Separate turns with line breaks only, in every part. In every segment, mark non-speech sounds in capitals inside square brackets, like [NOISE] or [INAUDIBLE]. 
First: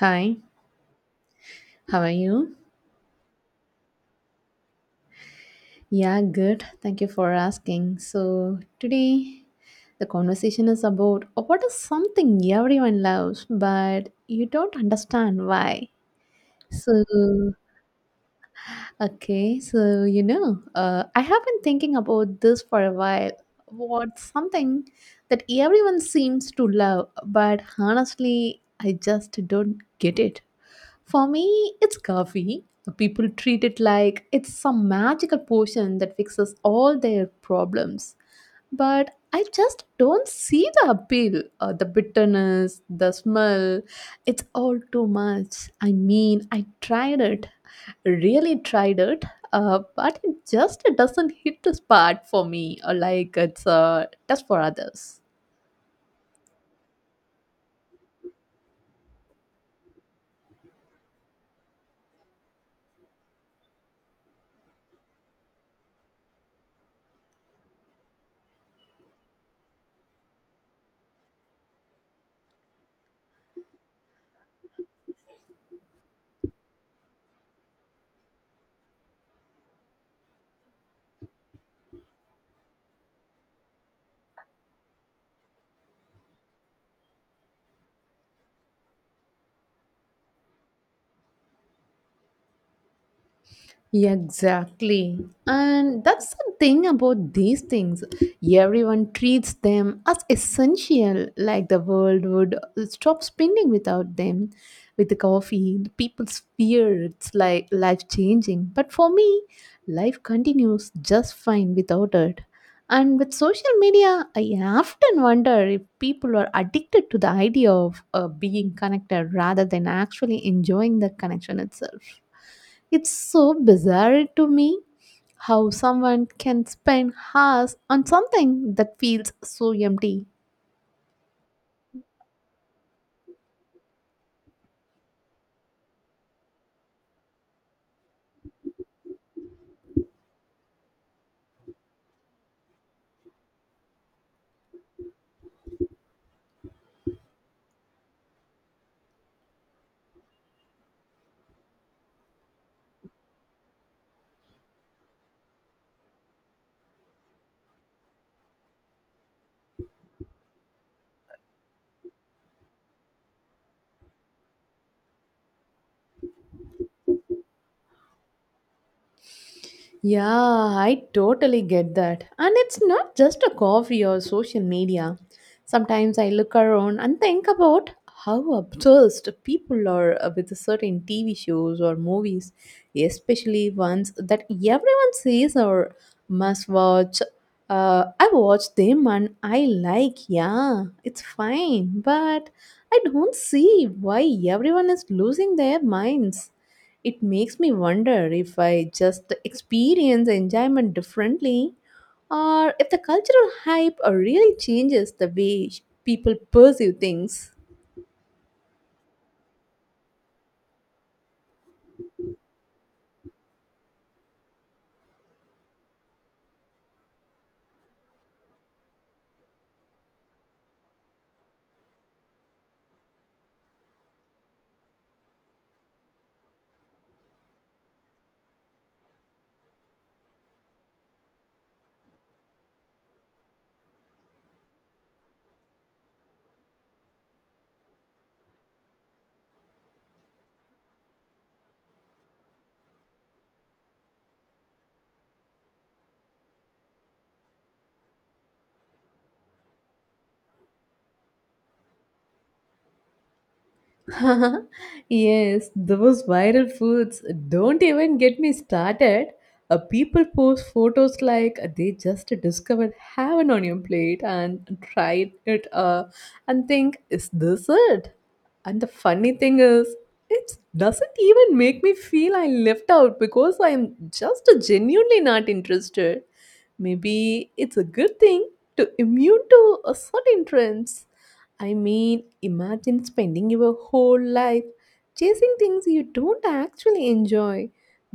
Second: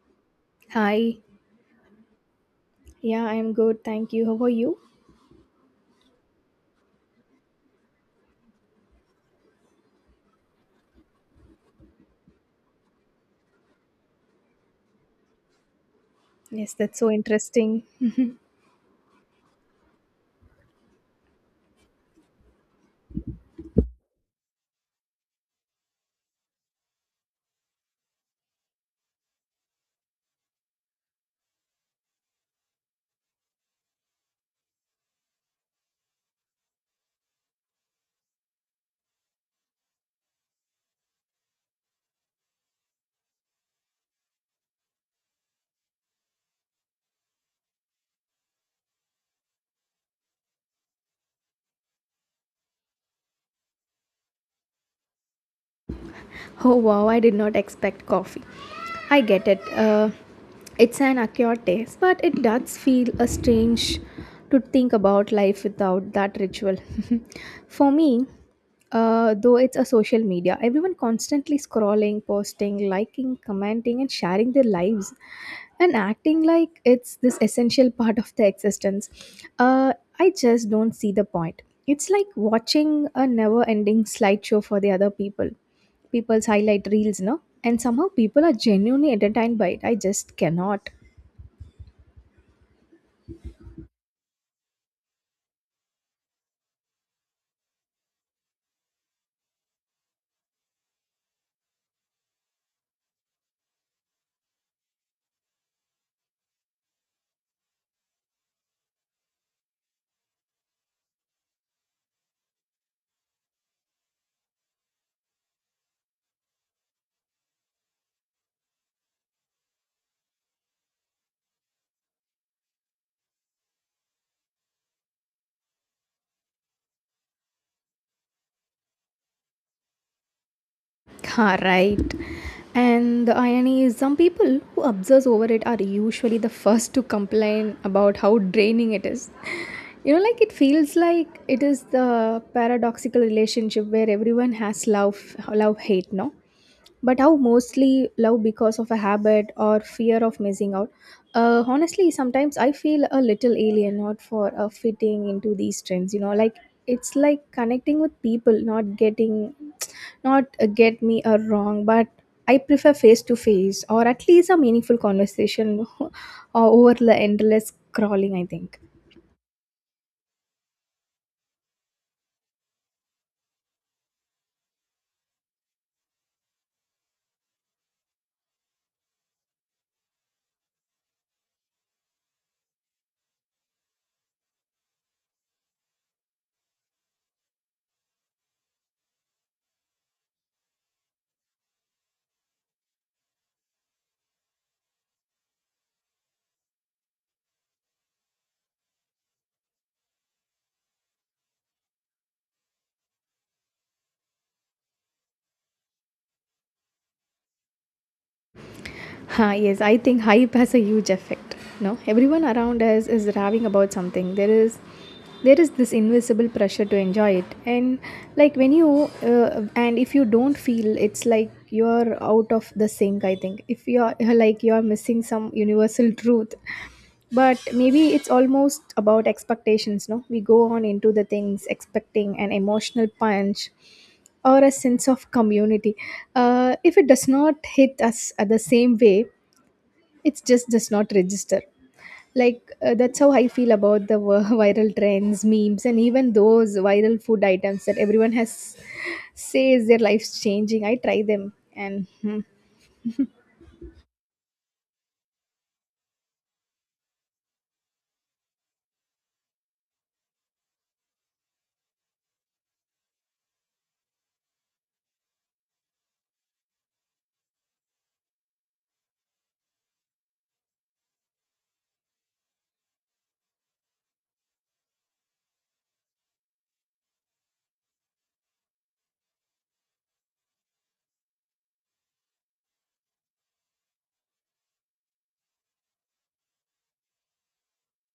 Hi,
Hi.
how are you?
Yeah, I'm good. Thank you. How are you?
Yeah, good. Thank you for asking. So, today the conversation is about what is something everyone loves but you don't understand why.
Yes, that's
So,
so interesting.
I have been thinking about this for a while. What's something that everyone seems to love, but honestly, I just don't get it. For me, it's coffee. People treat it like it's some magical potion that fixes all their problems. But I just don't see the appeal, the bitterness, the smell. It's all too much. I mean, I tried it, really tried it, but it just doesn't hit the spot for me, or like it's a test for others.
Oh wow, I did not expect coffee. I get it. It's an acquired taste, but it does feel a strange to think about life without that ritual. [LAUGHS] For me, though it's a social media, everyone constantly scrolling, posting, liking, commenting, and sharing their lives, and acting like it's this essential part of their existence. Uh, I just don't see the point. It's like watching a never-ending slideshow for the other people's highlight reels. No, and somehow people are genuinely entertained by it. I just cannot.
Exactly. And that's the thing about these things. Everyone treats them as essential, like the world would stop spinning without them. With the coffee, the people's fear it's like life changing. But for me, life continues just fine without it. And with social media, I often wonder if people are addicted to the idea of being connected rather than actually enjoying the connection itself. It's so bizarre to me how someone can spend hours on something that feels so empty.
Ha, right. And the irony is, some people who obsess over it are usually the first to complain about how draining it is. You know, like it feels like it is the paradoxical relationship where everyone has love, love, hate, no? But how mostly love because of a habit or fear of missing out. Honestly, sometimes I feel a little alien, not for fitting into these trends. You know, like it's like connecting with people, not getting, not, get me wrong, but I prefer face to face or at least a meaningful conversation [LAUGHS] over the endless scrolling, I think.
Yeah, I totally get that. And it's not just a coffee or social media. Sometimes I look around and think about how obsessed people are with certain TV shows or movies, especially ones that everyone says or must watch. I watch them and I like, yeah, it's fine, but I don't see why everyone is losing their minds. It makes me wonder if I just experience enjoyment differently or if the cultural hype really changes the way people perceive things.
Ha, yes, I think hype has a huge effect. No, everyone around us is raving about something. There is this invisible pressure to enjoy it, and like when you, and if you don't feel, it's like you're out of the sync. I think if you're [LAUGHS] like you're missing some universal truth. But maybe it's almost about expectations, no? We go on into the things expecting an emotional punch or a sense of community. If it does not hit us at the same way, it just does not register. Like, that's how I feel about the [LAUGHS] viral trends, memes, and even those viral food items that everyone has says their life's changing. I try them, and hmm.
[LAUGHS] Yes, those viral foods don't even get me started. People post photos like they just discovered heaven on your plate and tried it and think, is this it? And the funny thing is, it doesn't even make me feel I left out because I'm just genuinely not interested. Maybe it's a good thing to immune to a certain trends. I mean, imagine spending your whole life chasing things you don't actually enjoy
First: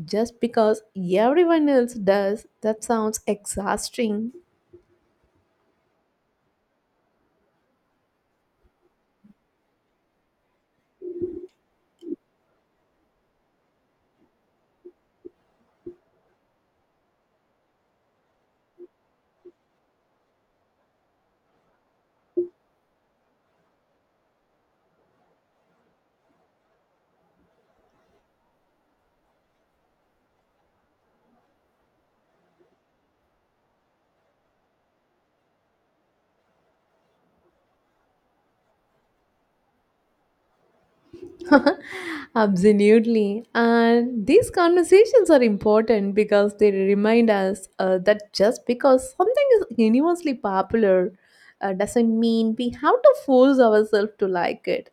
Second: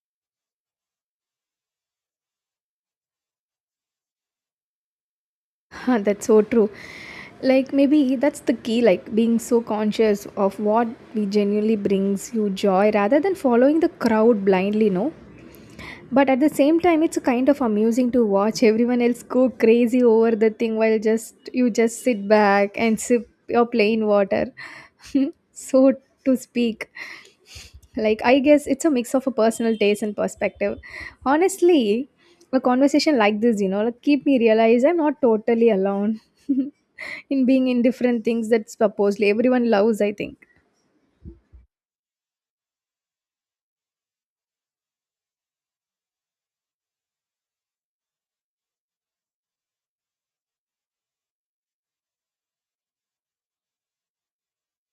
just because everyone else does. That sounds exhausting.
[LAUGHS] Huh, that's so true. Like maybe that's the key, like being so conscious of what we genuinely brings you joy rather than following the crowd blindly, no? But at the same time, it's kind of amusing to watch everyone else go crazy over the thing while just you just sit back and sip your plain water. [LAUGHS] So to speak. Like, I guess it's a mix of a personal taste and perspective. Honestly, a conversation like this, like keep me realize I'm not totally alone [LAUGHS] in being indifferent things that supposedly everyone loves, I think.
[LAUGHS] Absolutely. And these conversations are important because they remind us that just because something is universally popular doesn't mean we have to force ourselves to like it.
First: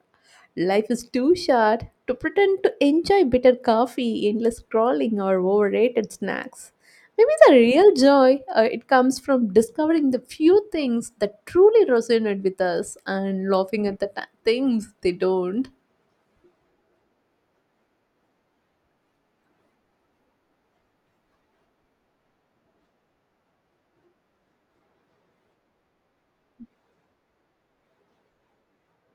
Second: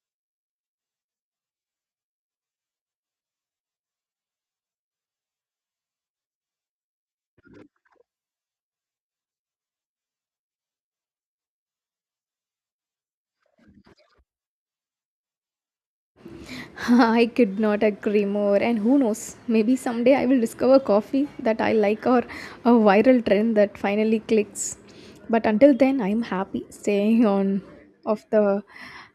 Life is too short to pretend to enjoy bitter coffee, endless scrolling, or overrated snacks. Maybe the real joy it comes from discovering the few things that truly resonate with us and laughing at the things they don't.
[LAUGHS] I could not agree more. And who knows, maybe someday I will discover coffee that I like or a viral trend that finally clicks. But until then, I'm happy staying on of the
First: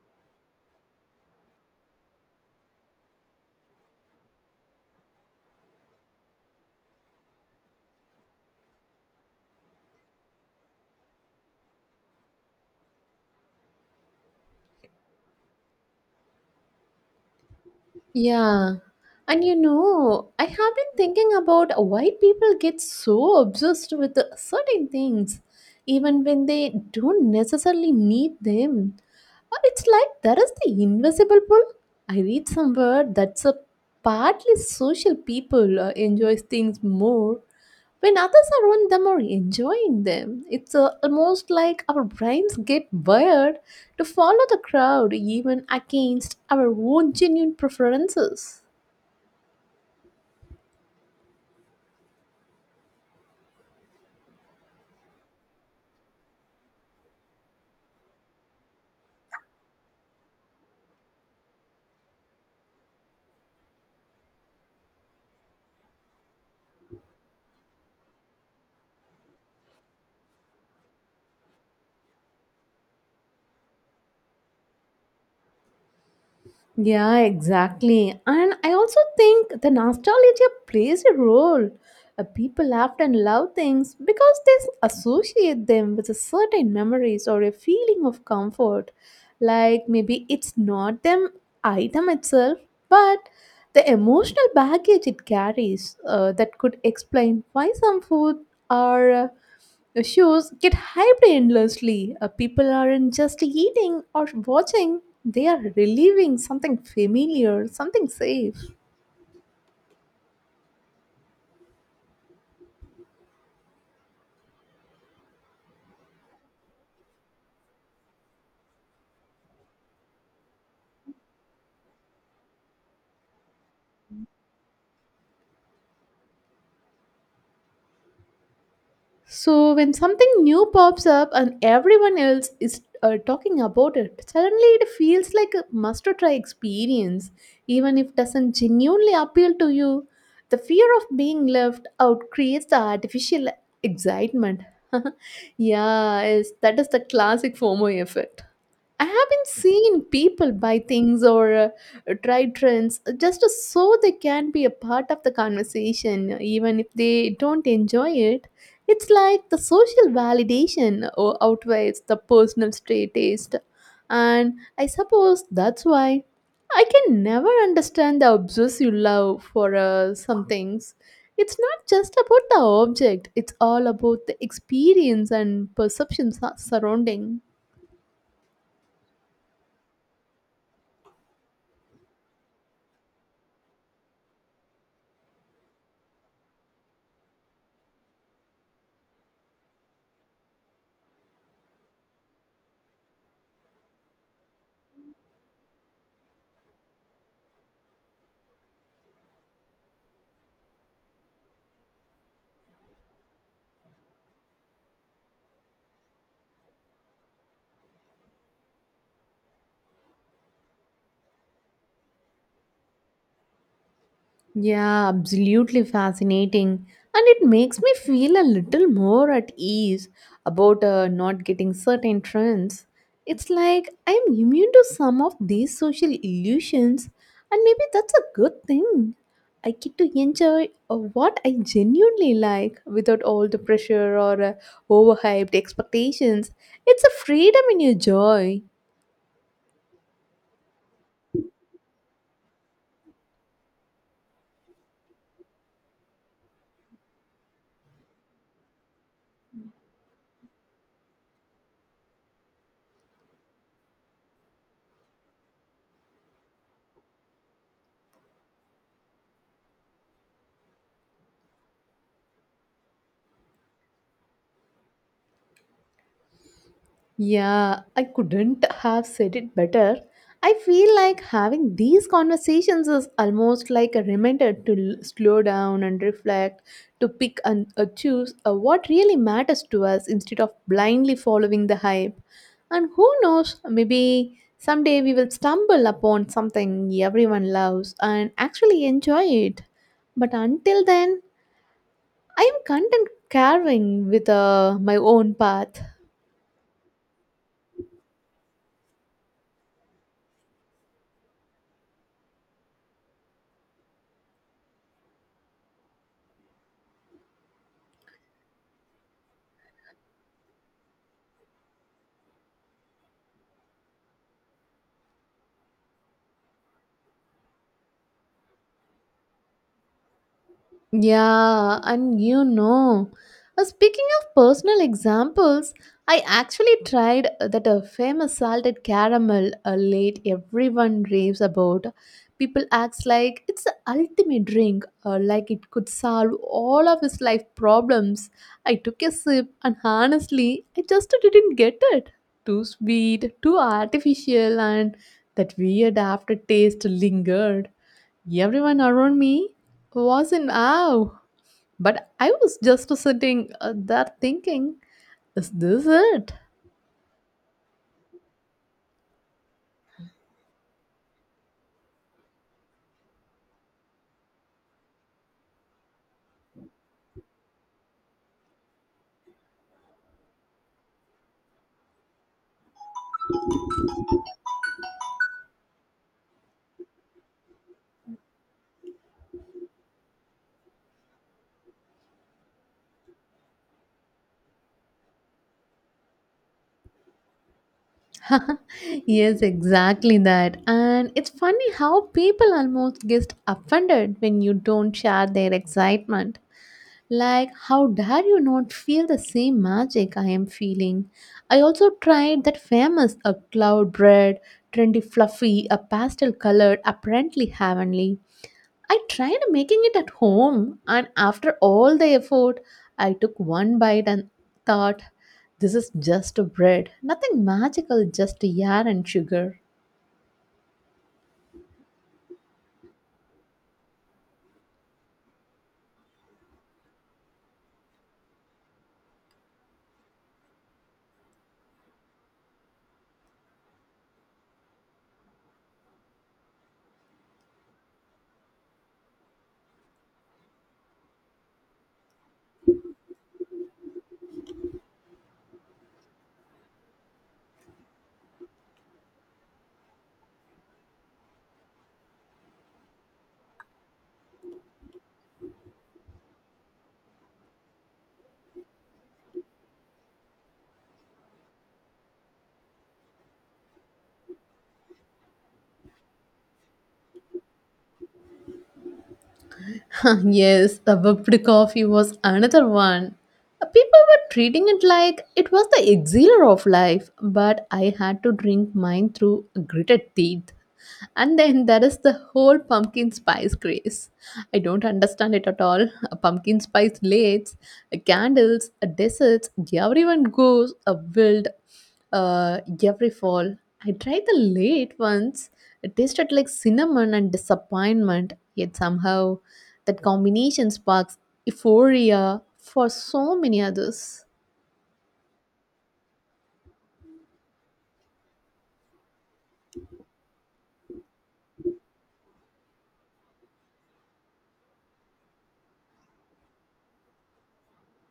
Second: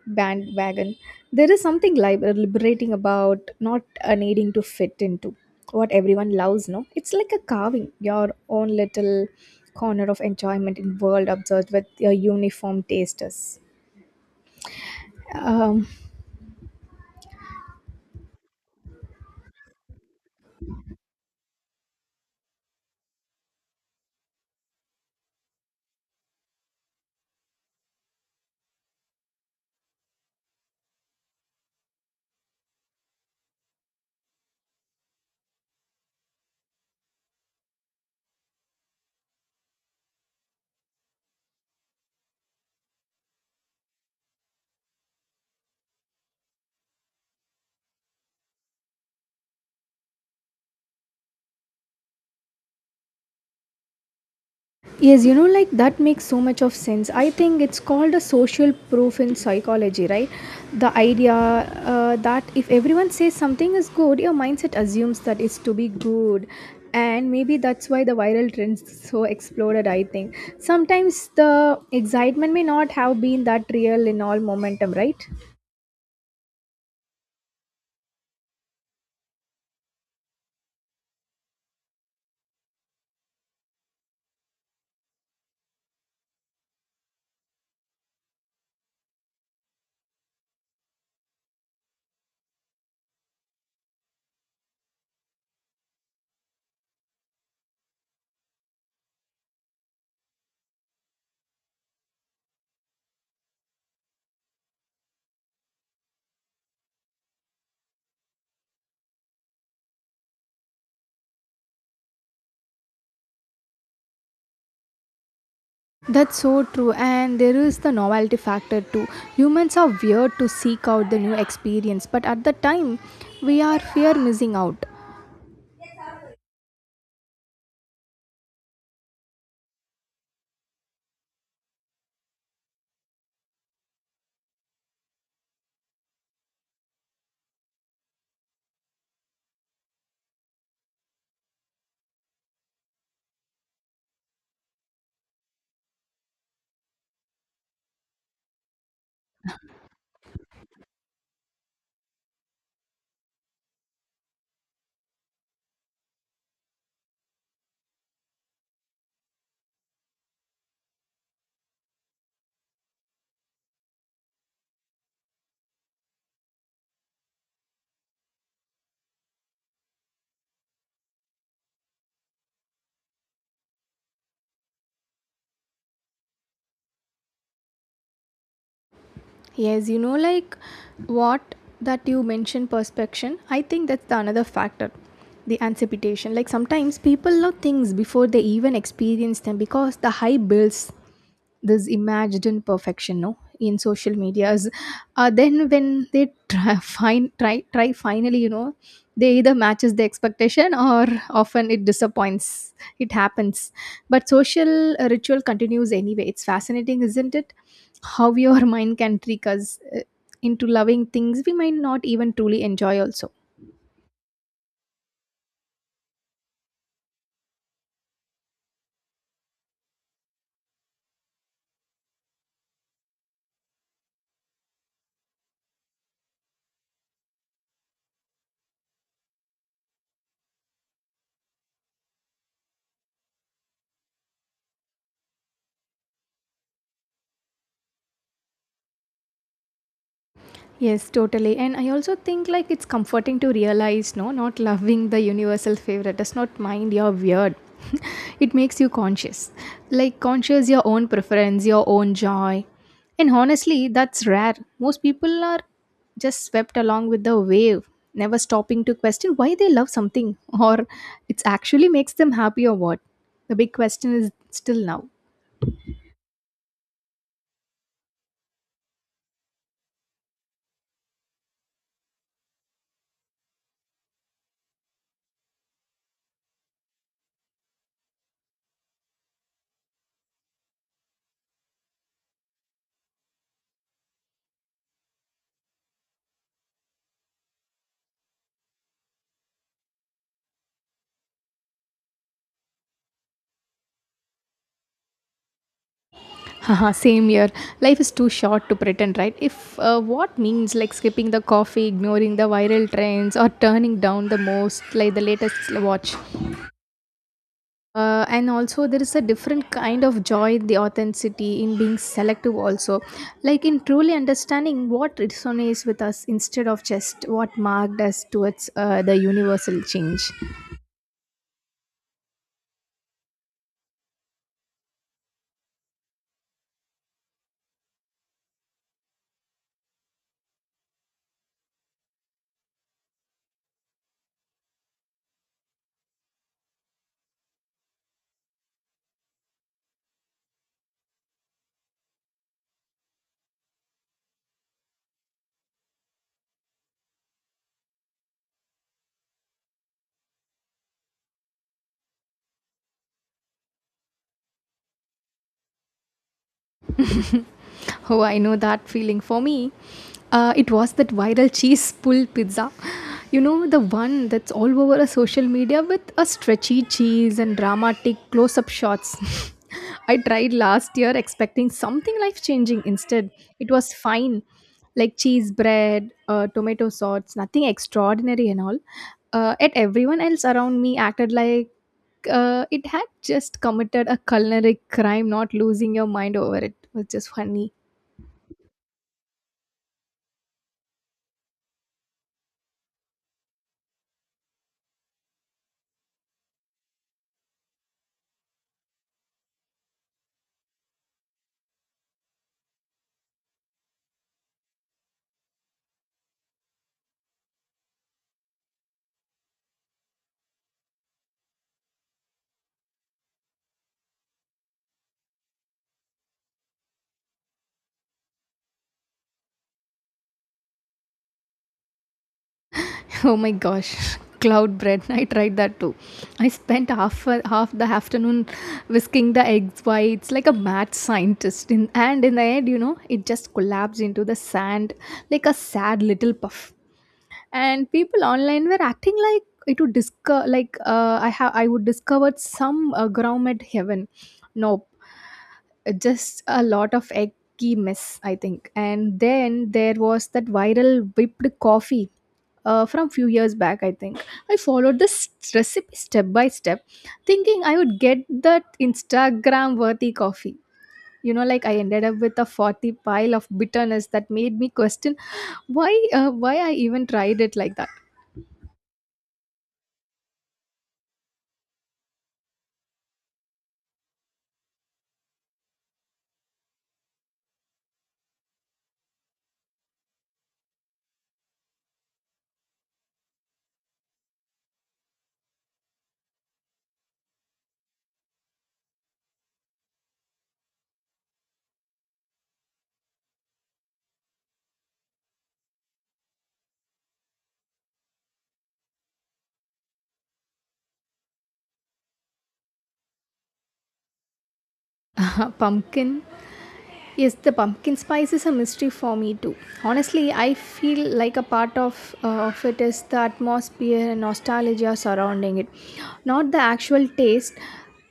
bandwagon. There is something liberating about not needing to fit into what everyone loves, no? It's like a carving your own little corner of enjoyment in world observed with your uniform tasters. Um,
Yeah. And you know, I have been thinking about why people get so obsessed with certain things, even when they don't necessarily need them. It's like there is the invisible pull. I read somewhere that's a partly social people enjoy things more when others are on them or enjoying them. It's almost like our brains get wired to follow the crowd even against our own genuine preferences.
Yes, like that makes so much of sense. I think it's called a social proof in psychology, right? The idea that if everyone says something is good, your mindset assumes that it's to be good. And maybe that's why the viral trends so exploded, I think. Sometimes the excitement may not have been that real in all momentum, right?
Yeah, exactly. And I also think the nostalgia plays a role. People often love things because they associate them with a certain memories or a feeling of comfort. Like maybe it's not the item itself, but the emotional baggage it carries that could explain why some food are. The shows get hyped endlessly. People aren't just eating or watching, they are reliving something familiar, something safe.
That's so true, and there is the novelty factor too. Humans are weird to seek out the new experience, but at the time, we are fear missing out.
So, when something new pops up and everyone else is talking about it, suddenly it feels like a must try experience, even if it doesn't genuinely appeal to you. The fear of being left out creates the artificial excitement. [LAUGHS] Yeah, is that is the classic FOMO effect. I haven't seen people buy things or try trends just so they can be a part of the conversation, even if they don't enjoy it. It's like the social validation outweighs the personal stray taste. And I suppose that's why I can never understand the obsessive love for some things. It's not just about the object, it's all about the experience and perceptions surrounding.
Yes, like what that you mentioned perspection, I think that's the another factor. The anticipation. Like sometimes people know things before they even experience them because the hype builds this imagined perfection, no, in social medias, then when they try [LAUGHS] find try finally, they either matches the expectation or often it disappoints. It happens, but social ritual continues anyway. It's fascinating, isn't it, how your [LAUGHS] mind can trick us into loving things we might not even truly enjoy also.
Yeah, absolutely fascinating. And it makes me feel a little more at ease about not getting certain trends. It's like I am immune to some of these social illusions, and maybe that's a good thing. I get to enjoy what I genuinely like without all the pressure or overhyped expectations. It's a freedom in your joy.
Yes, totally. And I also think like it's comforting to realize, no, not loving the universal favorite does not mind your weird. [LAUGHS] It makes you conscious. Like conscious your own preference, your own joy. And honestly, that's rare. Most people are just swept along with the wave, never stopping to question why they love something [LAUGHS] or it actually makes them happy or what. The big question is still now.
Yeah, I couldn't have said it better. I feel like having these conversations is almost like a reminder to slow down and reflect, to pick and choose what really matters to us instead of blindly following the hype. And who knows, maybe someday we will stumble upon something everyone loves and actually enjoy it. But until then, I am content carving with my own path.
Haha, same here. Life is too short to pretend, right? If, what means like skipping the coffee, ignoring the viral trends, or turning down the most, like the latest watch. And also, there is a different kind of joy in the authenticity in being selective, also, like in truly understanding what resonates with us instead of just what marked us towards, the universal change.
Yeah, and you know, speaking of personal examples, I actually tried that a famous salted caramel late everyone raves about. People acts like it's the ultimate drink, like it could solve all of his life problems. I took a sip, and honestly, I just didn't get it. Too sweet, too artificial, and that weird aftertaste lingered. Everyone around me was in awe, but I was just sitting there thinking, is this it?
Oh, I know that feeling. For me, it was that viral cheese pull pizza. You know, the one that's all over a social media with a stretchy cheese and dramatic close up shots. [LAUGHS] I tried last year expecting something life changing. Instead, it was fine, like cheese bread, tomato sauce, nothing extraordinary and all. Yet everyone else around me acted like it had just committed a culinary crime, not losing your mind over it. It was just funny.
[LAUGHS] Yes, exactly that. And it's funny how people almost get offended when you don't share their excitement. Like, how dare you not feel the same magic I am feeling? I also tried that famous a cloud bread, trendy, fluffy, a pastel colored, apparently heavenly. I tried making it at home, and after all the effort, I took one bite and thought, this is just a bread, nothing magical, just air and sugar.
Oh my gosh, [LAUGHS] cloud bread. I tried that too. I spent half the afternoon whisking the eggs whites like a mad scientist. In, and in the end, you know, it just collapsed into the sand like a sad little puff. And people online were acting like it would discover, like, I would discovered some ground at heaven. Nope. Just a lot of eggy mess, I think. And then there was that viral whipped coffee, from few years back, I think. I followed this recipe step by step, thinking I would get that Instagram worthy coffee. You know, like I ended up with a 40 pile of bitterness that made me question why I even tried it like that.
[LAUGHS] Yes, the whipped coffee was another one. People were treating it like it was the elixir of life, but I had to drink mine through gritted teeth. And then there is the whole pumpkin spice craze. I don't understand it at all. A pumpkin spice lates, a candles, a desserts, everyone goes a wild. Every fall, I tried the late ones. It tasted like cinnamon and disappointment, yet somehow that combination sparks euphoria for so many others.
[LAUGHS] Pumpkin. Yes, the pumpkin spice is a mystery for me too. Honestly, I feel like a part of it is the atmosphere and nostalgia surrounding it, not the actual taste.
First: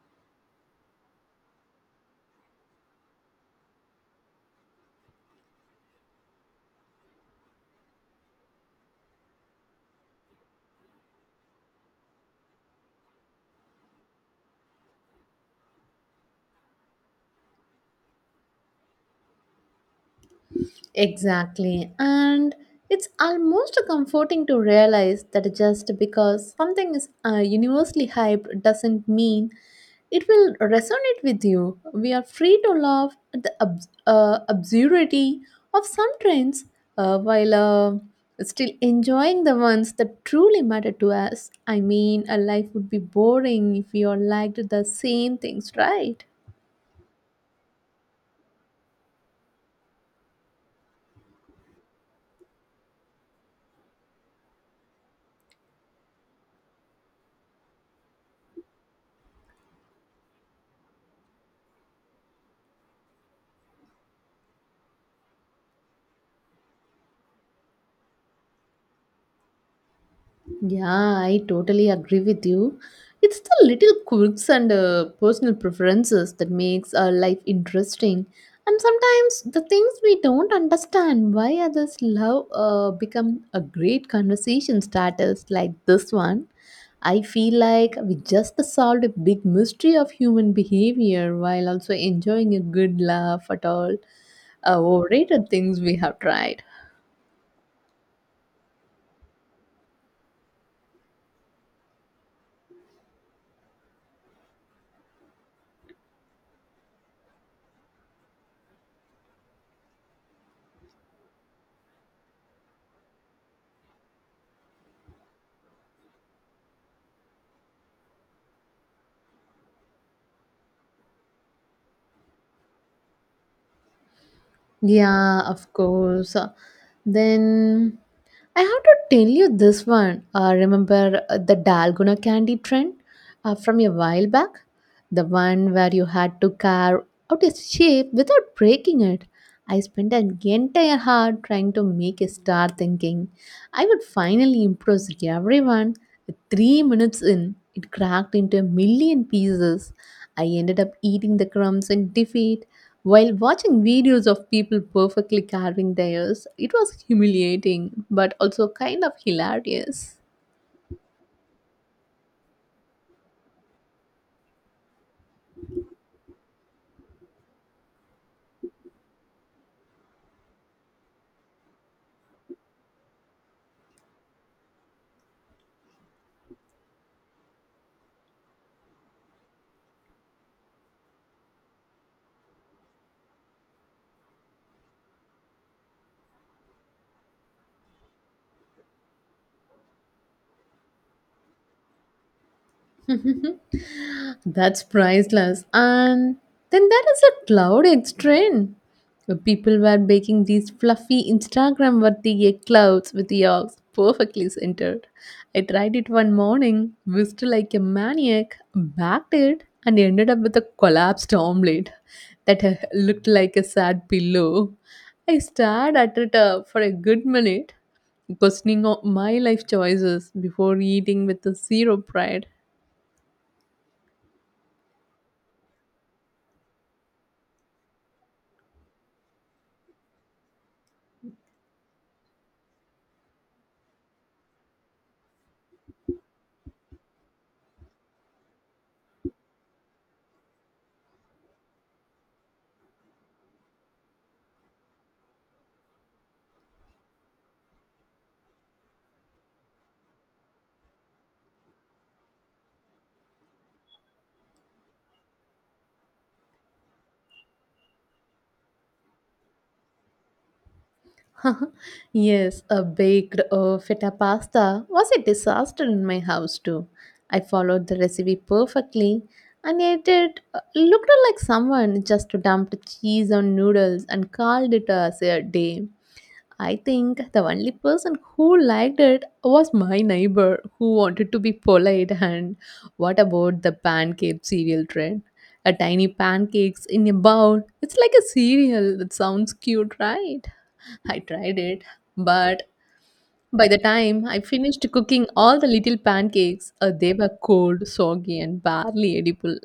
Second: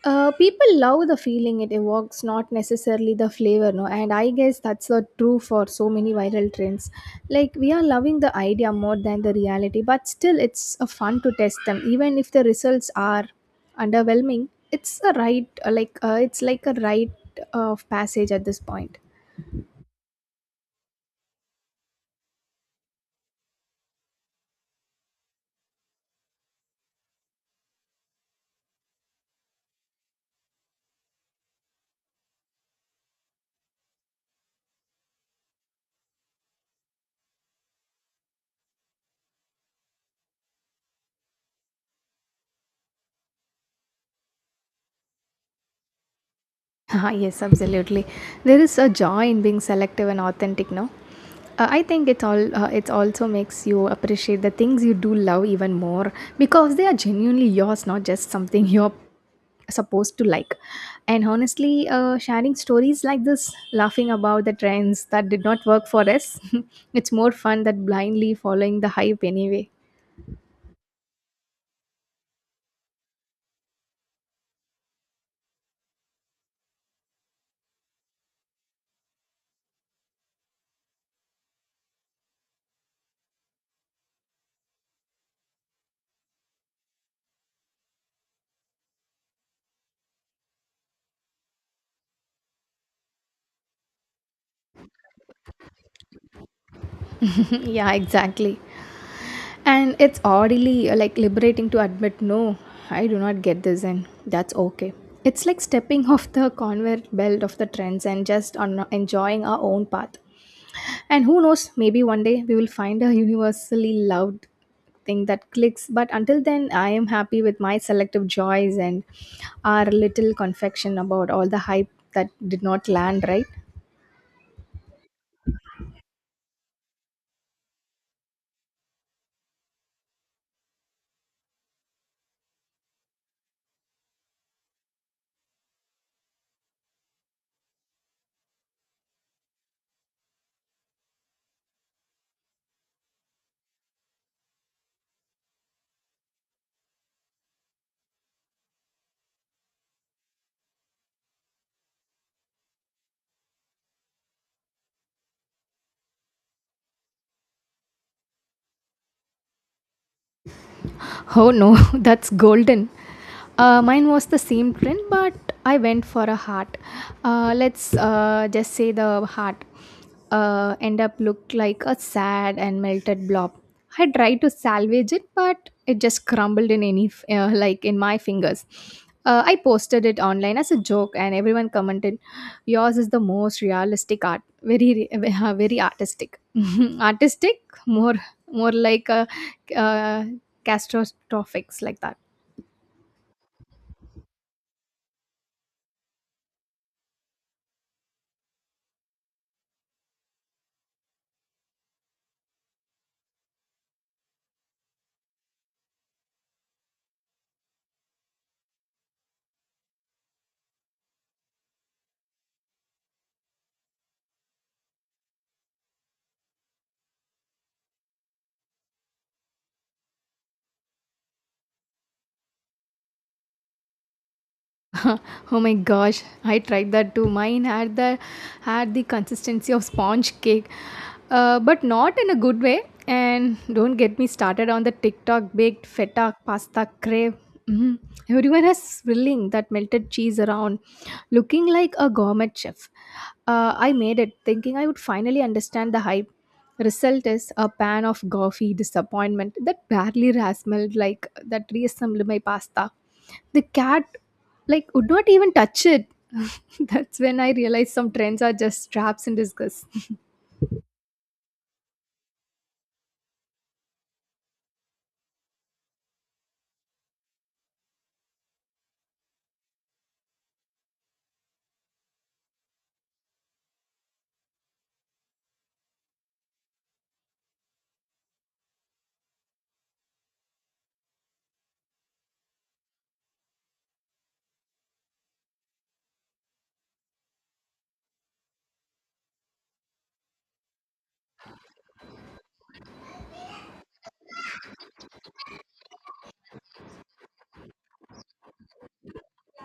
People love the feeling it evokes, not necessarily the flavor, no. And I guess that's the true for so many viral trends. Like we are loving the idea more than the reality, but still, it's a fun to test them, even if the results are underwhelming. It's a right, like, it's like a rite of passage at this point.
Exactly. And it's almost comforting to realize that just because something is universally hyped doesn't mean it will resonate with you. We are free to laugh at the absurdity of some trends while still enjoying the ones that truly matter to us. I mean, a life would be boring if we all liked the same things, right?
[LAUGHS] Ah, yes, absolutely, there is a joy in being selective and authentic, no? I think it also makes you appreciate the things you do love even more, because they are genuinely yours, not just something [LAUGHS] you're supposed to like. And honestly, sharing stories like this, laughing about the trends that did not work for us, [LAUGHS] it's more fun than blindly following the hype anyway.
Yeah, I totally agree with you. It's the little quirks and personal preferences that makes our life interesting. And sometimes the things we don't understand why others love become a great conversation starters like this one. I feel like we just solved a big mystery of human behavior while also enjoying a good laugh at all overrated things we have tried.
[LAUGHS] Yeah, exactly. And it's oddly like liberating to admit, no, I do not get this, and that's okay. It's like stepping [LAUGHS] off the conveyor belt of the trends and just on enjoying our own path. And who knows, maybe one day we will find a universally loved thing that clicks. But until then, I am happy with my selective joys and our little confection about all the hype that did not land right.
Yeah, of course. Then I have to tell you this one. Remember the Dalgona candy trend from a while back? The one where you had to carve out a shape without breaking it. I spent an entire hour trying to make a star thinking I would finally impress everyone. 3 minutes in, it cracked into a million pieces. I ended up eating the crumbs in defeat while watching videos of people perfectly carving theirs. It was humiliating but also kind of hilarious.
Oh no, [LAUGHS] that's golden. Mine was the same trend, but I went for a heart. Let's just say the heart end up looked like a sad and melted blob. I tried to salvage it, but it just crumbled in any like in my fingers. I posted it online as a joke, and everyone commented, "Yours is the most realistic art. Very, [LAUGHS] very artistic. [LAUGHS] Artistic, more, more like a." Uh, Catastrophic like that.
[LAUGHS] That's priceless. And then there is a cloud eggs trend, where people were baking these fluffy Instagram worthy egg clouds with yolks perfectly centered. I tried it one morning, whisked like a maniac, backed it, and ended up with a collapsed omelette that looked like a sad pillow. I stared at it for a good minute, questioning my life choices before eating with a zero pride.
[LAUGHS] Oh my gosh, I tried that too. Mine had the consistency of sponge cake, but not in a good way. And don't get me started on the TikTok baked feta pasta crave. Mm. Everyone is swirling that melted cheese around, looking like a gourmet chef. I made it thinking I would finally understand the hype. Result is a pan of gauzy disappointment that barely rasmelled like that reassembled my pasta. The cat, like, would not even touch it. [LAUGHS] That's when I realized some trends are just traps in disguise. [LAUGHS]
[LAUGHS] Yes, a baked feta pasta was a disaster in my house too. I followed the recipe perfectly, and yet it looked like someone just dumped cheese on noodles and called it as a day. I think the only person who liked it was my neighbor who wanted to be polite. And what about the pancake cereal trend? A tiny pancakes in a bowl. It's like a cereal that sounds cute, right? I tried it, but by the time I finished cooking all the little pancakes, they were cold, soggy, and barely edible.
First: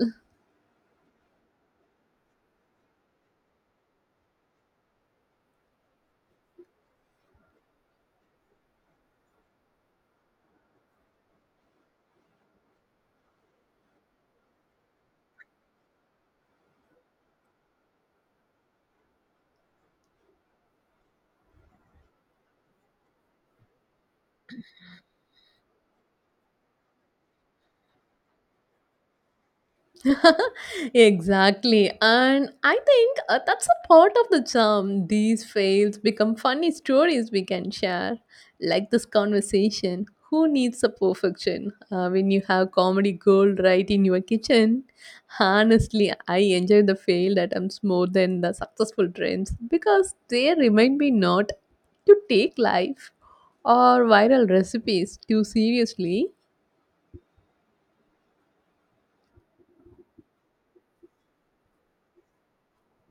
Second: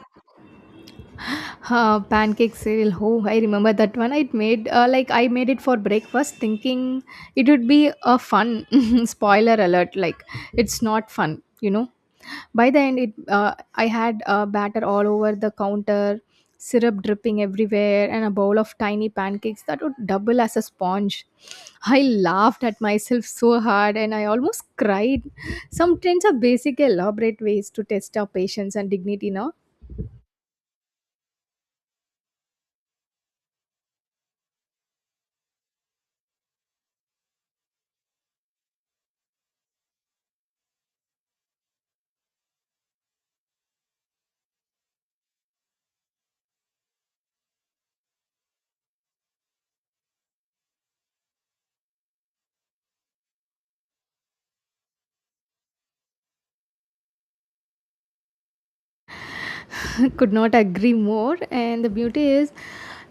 Pancake cereal. Oh, I remember that one. I made it for breakfast, thinking it would be a fun. [LAUGHS] Spoiler alert! Like, it's not fun. By the end, it I had batter all over the counter, syrup dripping everywhere, and a bowl of tiny pancakes that would double as a sponge. I laughed at myself so hard, and I almost cried. Some trends are basic, elaborate ways to test our patience and dignity now.
[LAUGHS] Exactly. And I think that's a part of the charm. These fails become funny stories we can share, like this conversation. Who needs a perfection when you have comedy gold right in your kitchen? Honestly, I enjoy the failed attempts more than the successful trends because they remind me not to take life or viral recipes too seriously.
[LAUGHS] Could not agree more, and the beauty is,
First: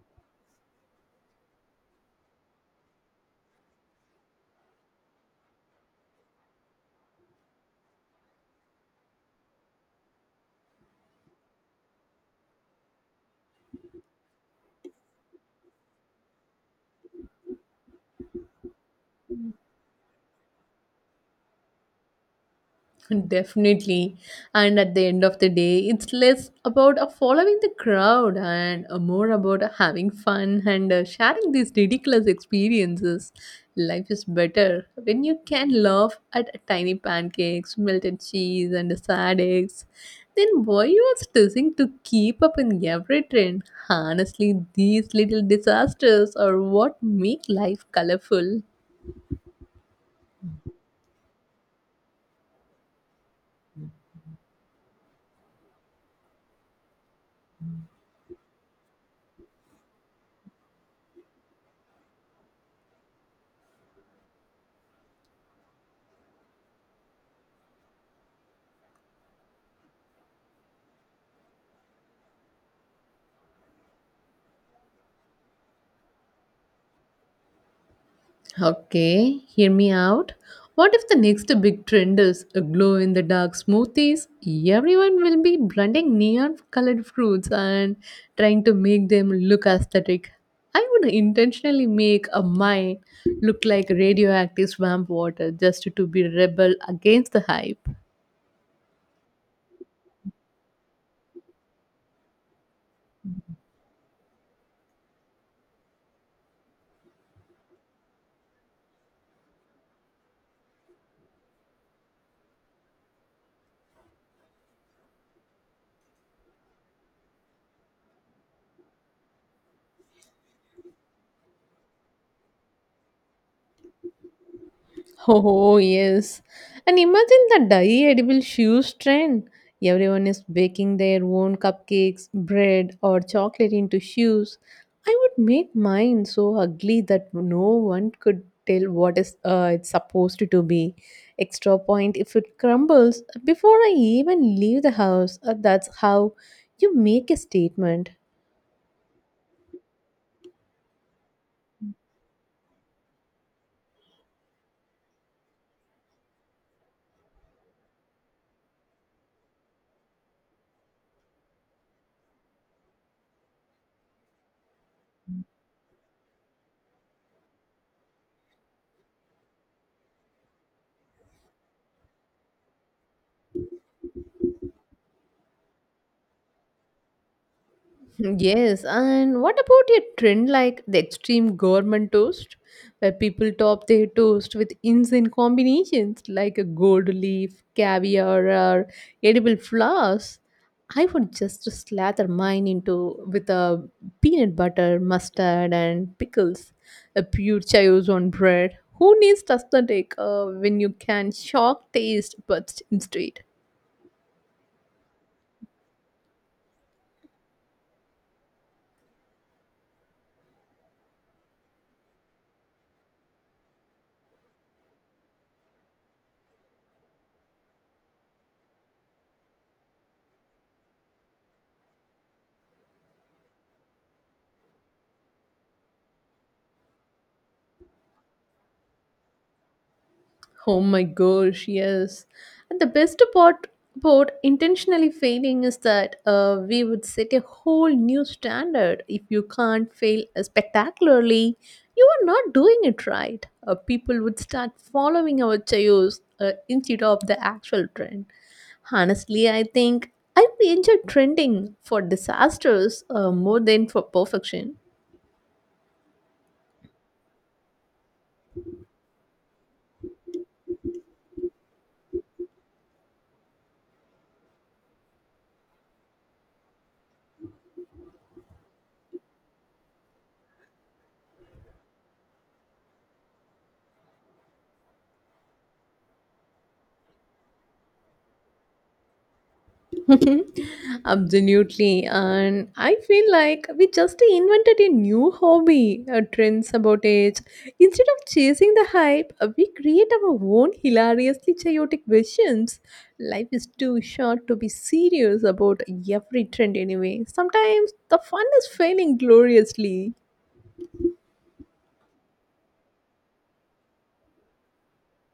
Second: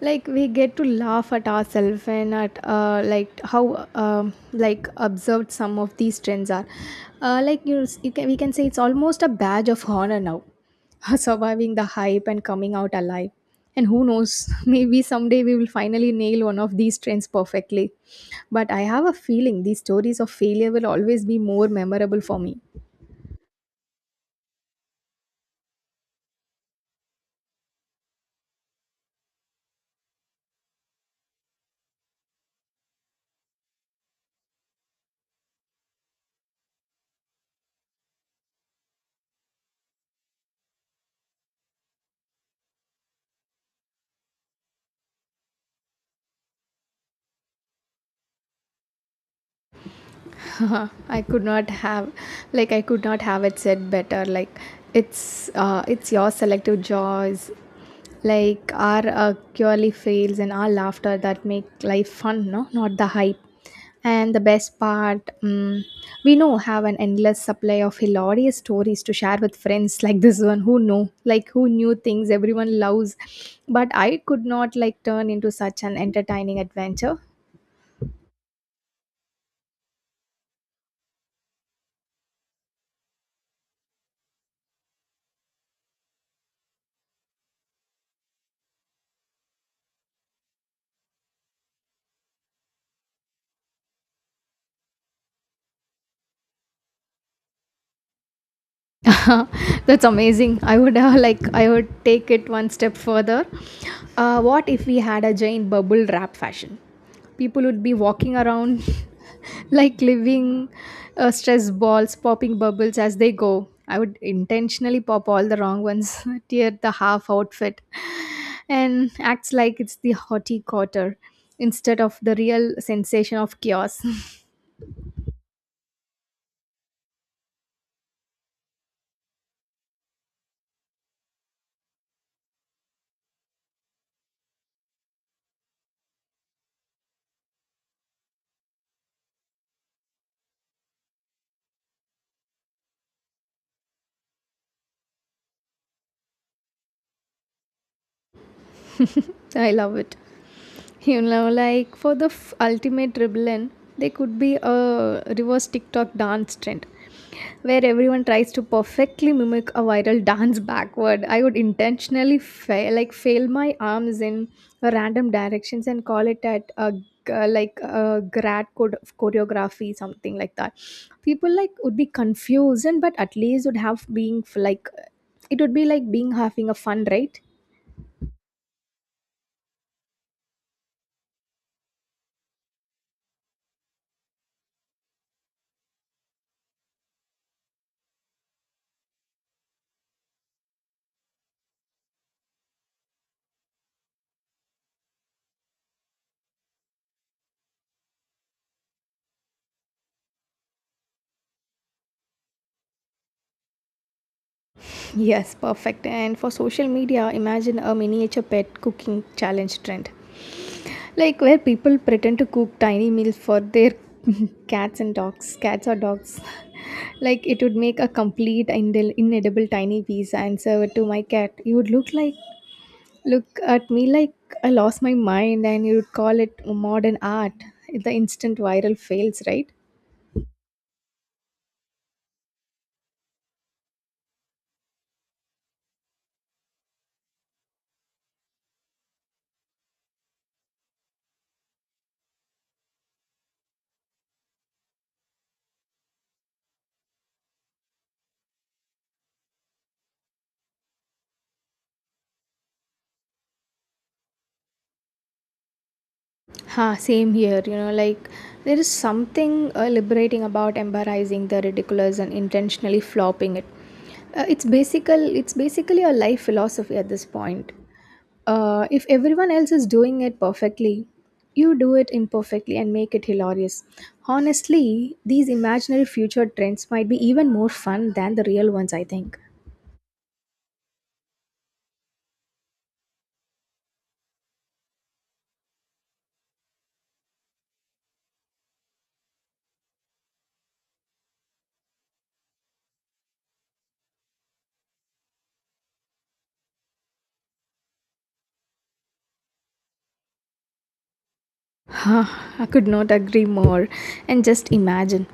like, we get to laugh at ourselves and at like how um like observed, some of these trends are like you can we can say it's almost a badge of honor now. [LAUGHS] Surviving the hype and coming out alive, and who knows, [LAUGHS] maybe someday we will finally nail one of these trends perfectly, but I have a feeling these stories of failure will always be more memorable for me.
[LAUGHS] Definitely. And at the end of the day, it's less about following the crowd and more about having fun and sharing these ridiculous experiences. Life is better when you can laugh at tiny pancakes, melted cheese, and sad eggs. Then why you are stressing to keep up in every trend? Honestly, these little disasters are what make life colorful.
Uh-huh. I could not have, I could not have it said better. Like, it's it's your selective joys, like our purely fails and our laughter that make life fun, no, not the hype. And the best part, we know have an endless supply of hilarious stories to share with friends, [LAUGHS] like this one, who know, like who knew things everyone loves, but I could not like turn into such an entertaining adventure.
Okay, hear me out. What if the next big trend is glow in the dark smoothies? Everyone will be blending neon colored fruits and trying to make them look aesthetic. I would intentionally make a mine look like radioactive swamp water just to be rebel against the hype.
[LAUGHS] That's amazing. I would take it one step further. What if we had a giant bubble wrap fashion? People would be walking around [LAUGHS] like living stress balls, popping bubbles as they go. I would intentionally pop all the wrong ones, [LAUGHS] tear the half outfit, [SIGHS] and acts like it's the hottie quarter instead of the real sensation of chaos. [LAUGHS]
Oh, yes. And imagine the dye edible shoes trend. Everyone is baking their own cupcakes, bread, or chocolate into shoes. I would make mine so ugly that no one could tell what is it's supposed to be. Extra point if it crumbles before I even leave the house. That's how you make a statement.
I love it. You know, like for the ultimate rebellion, there could be a reverse TikTok dance trend where everyone tries to perfectly mimic a viral dance backward. I would intentionally fail, like fail my arms in random directions and call it at a like a choreography, something like that. People like would be confused, and but at least would have being like it would be like being having a fun, right?
Yes, and what about a trend like the extreme government toast, where people top their toast with insane combinations like a gold leaf, caviar, or edible flowers? I would just slather mine into with a peanut butter, mustard, and pickles, a pure chaos on bread. Who needs aesthetic when you can shock taste buds instead?
Yes, perfect. And for social media, imagine a miniature pet cooking challenge trend. Like, where people pretend to cook tiny meals for their [LAUGHS] cats or dogs. [LAUGHS] Like it would make a complete inedible tiny piece and serve it to my cat. You would look like look at me like I lost my mind, and you would call it modern art. The instant viral fails, right?
Oh my gosh, yes. And the best part about intentionally failing is that we would set a whole new standard. If you can't fail spectacularly, you are not doing it right. People would start following our chaos instead of the actual trend. Honestly, I think I enjoy trending for disasters more than for perfection.
Ha, same here. You know, like there is something liberating about embarrassing the ridiculous and intentionally flopping it. It's basically a life philosophy at this point. If everyone else is doing it perfectly, you do it imperfectly and make it hilarious. Honestly, these imaginary future trends might be even more fun than the real ones, I think.
[LAUGHS] Absolutely. And I feel like we just invented a new hobby, a trend sabotage. Instead of chasing the hype, we create our own hilariously chaotic versions. Life is too short to be serious about every trend anyway. Sometimes the fun is failing gloriously.
Huh, I could not agree more. And just imagine,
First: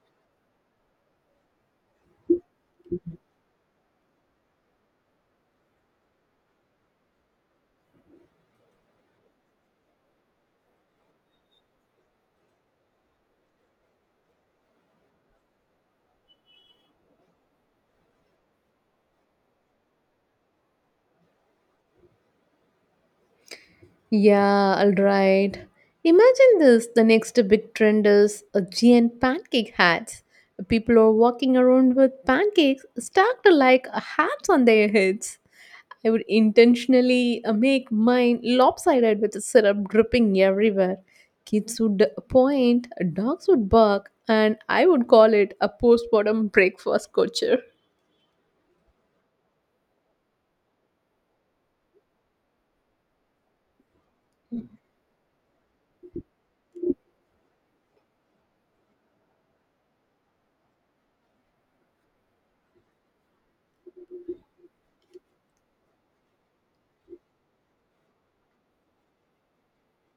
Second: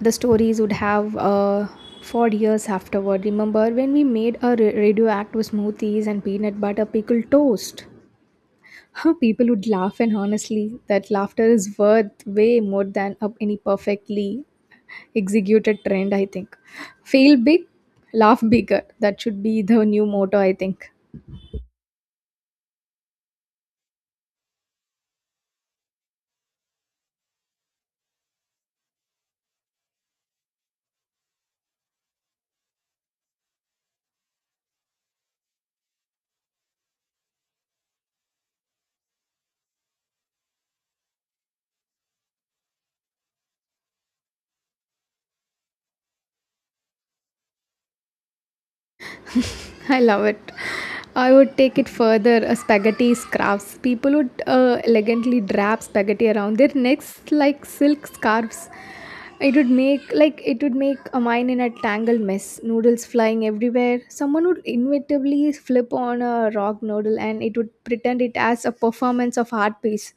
the stories would have for years afterward. Remember when we made our radioactive smoothies and peanut butter pickle toast? Huh, people would laugh, and honestly, that laughter is worth way more than any perfectly executed trend, I think. Fail big, laugh bigger. That should be the new motto, I think.
Yeah, alright. Imagine this the next big trend is a giant pancake hats. People are walking around with pancakes stacked like hats on their heads. I would intentionally make mine lopsided with the syrup dripping everywhere. Kids would point, dogs would bark, and I would call it a postpartum breakfast culture.
[LAUGHS] I love it. I would take it further. A spaghetti scraps. People would elegantly wrap spaghetti around their necks like silk scarves. It would make a mine in a tangled mess. Noodles flying everywhere. Someone would inevitably flip on a rock noodle, and it would pretend it as a performance of art piece,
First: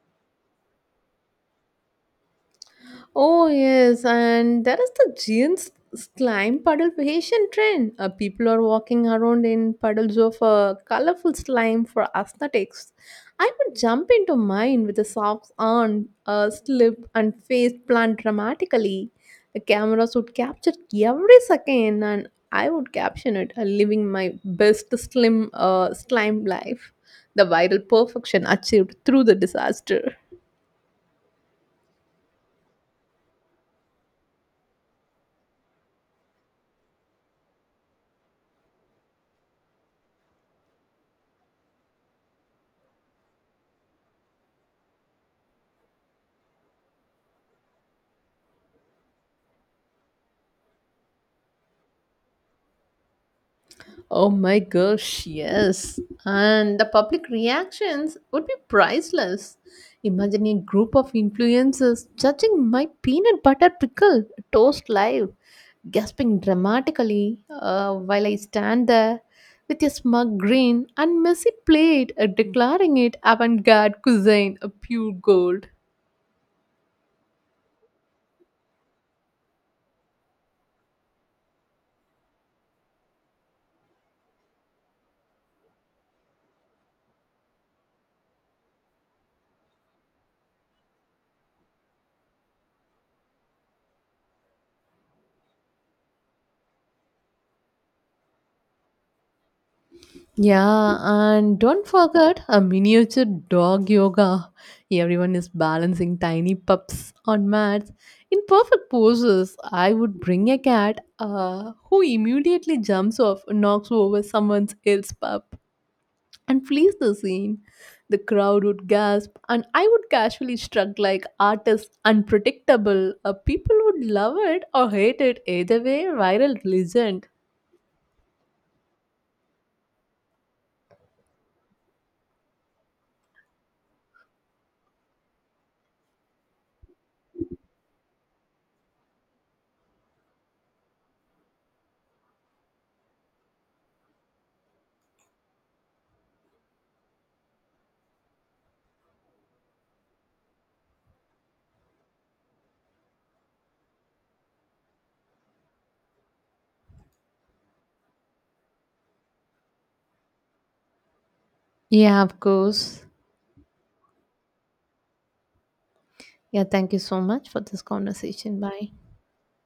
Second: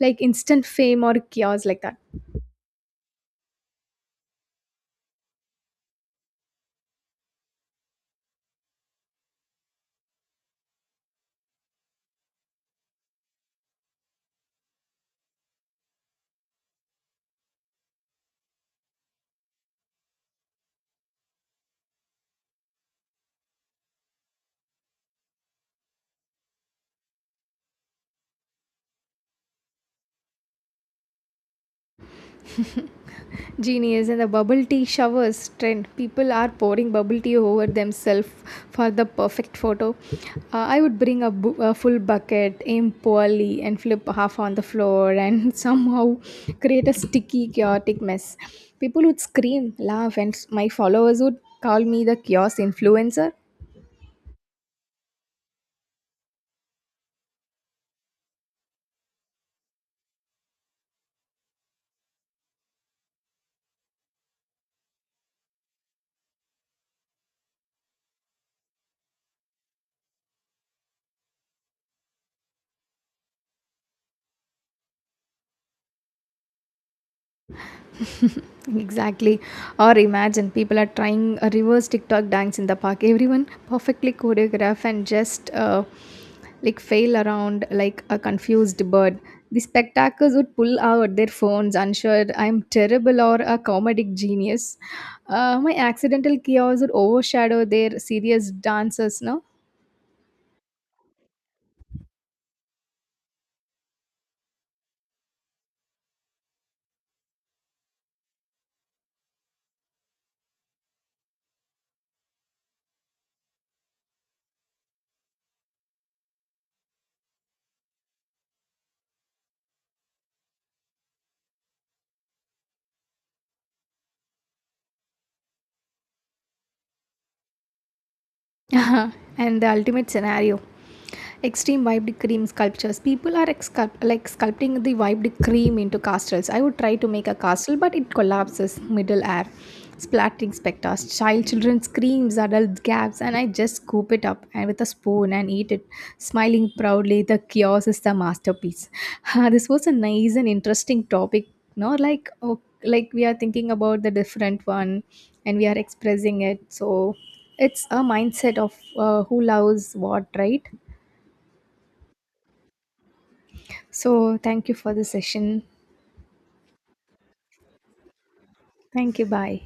like instant fame or chaos like that.
Oh yes, and there is the Giants slime puddle Haitian trend. People are walking around in puddles of colorful slime for aesthetics. I would jump into mine with the socks on, a slip, and face plant dramatically. The cameras would capture every second, and I would caption it, living my best slime life. The viral perfection achieved through the disaster.
Genius, and the bubble tea showers trend. People are pouring bubble tea over themselves for the perfect photo. I would bring a, a full bucket, aim poorly, and flip half on the floor, and [LAUGHS] somehow create a sticky, chaotic mess. People would scream, laugh, and my followers would call me the chaos influencer.
Oh my gosh, yes. And the public reactions would be priceless. Imagine a group of influencers judging my peanut butter pickle toast live, gasping dramatically while I stand there with a smug grin and messy plate declaring it avant garde cuisine, a pure gold.
Exactly. Or imagine people are trying a reverse TikTok dance in the park. Everyone perfectly choreographed, and just like fail around like a confused bird. The spectators would pull out their phones, unsure I'm terrible or a comedic genius. My accidental chaos would overshadow their serious dancers, no?
Yeah, and don't forget a miniature dog yoga. Everyone is balancing tiny pups on mats in perfect poses. I would bring a cat who immediately jumps off and knocks over someone else's pup and flees the scene. The crowd would gasp, and I would casually strut like artist unpredictable. People would love it or hate it either way. Viral legend.
[LAUGHS] And the ultimate scenario, extreme wiped cream sculptures. People are like sculpting the wiped cream into castles. I would try to make a castle, but it collapses middle air. Splattering specters, children screams, adult gaps, and I just scoop it up and with a spoon and eat it, smiling proudly. The chaos is the masterpiece. [LAUGHS] This was a nice and interesting topic. No, like oh, like we are thinking about the different one, and we are expressing it. So it's a mindset of who loves what, right?
Yeah, of course.
So, thank you for the session.
Yeah, thank you so much for this conversation. Bye.
Thank you. Bye.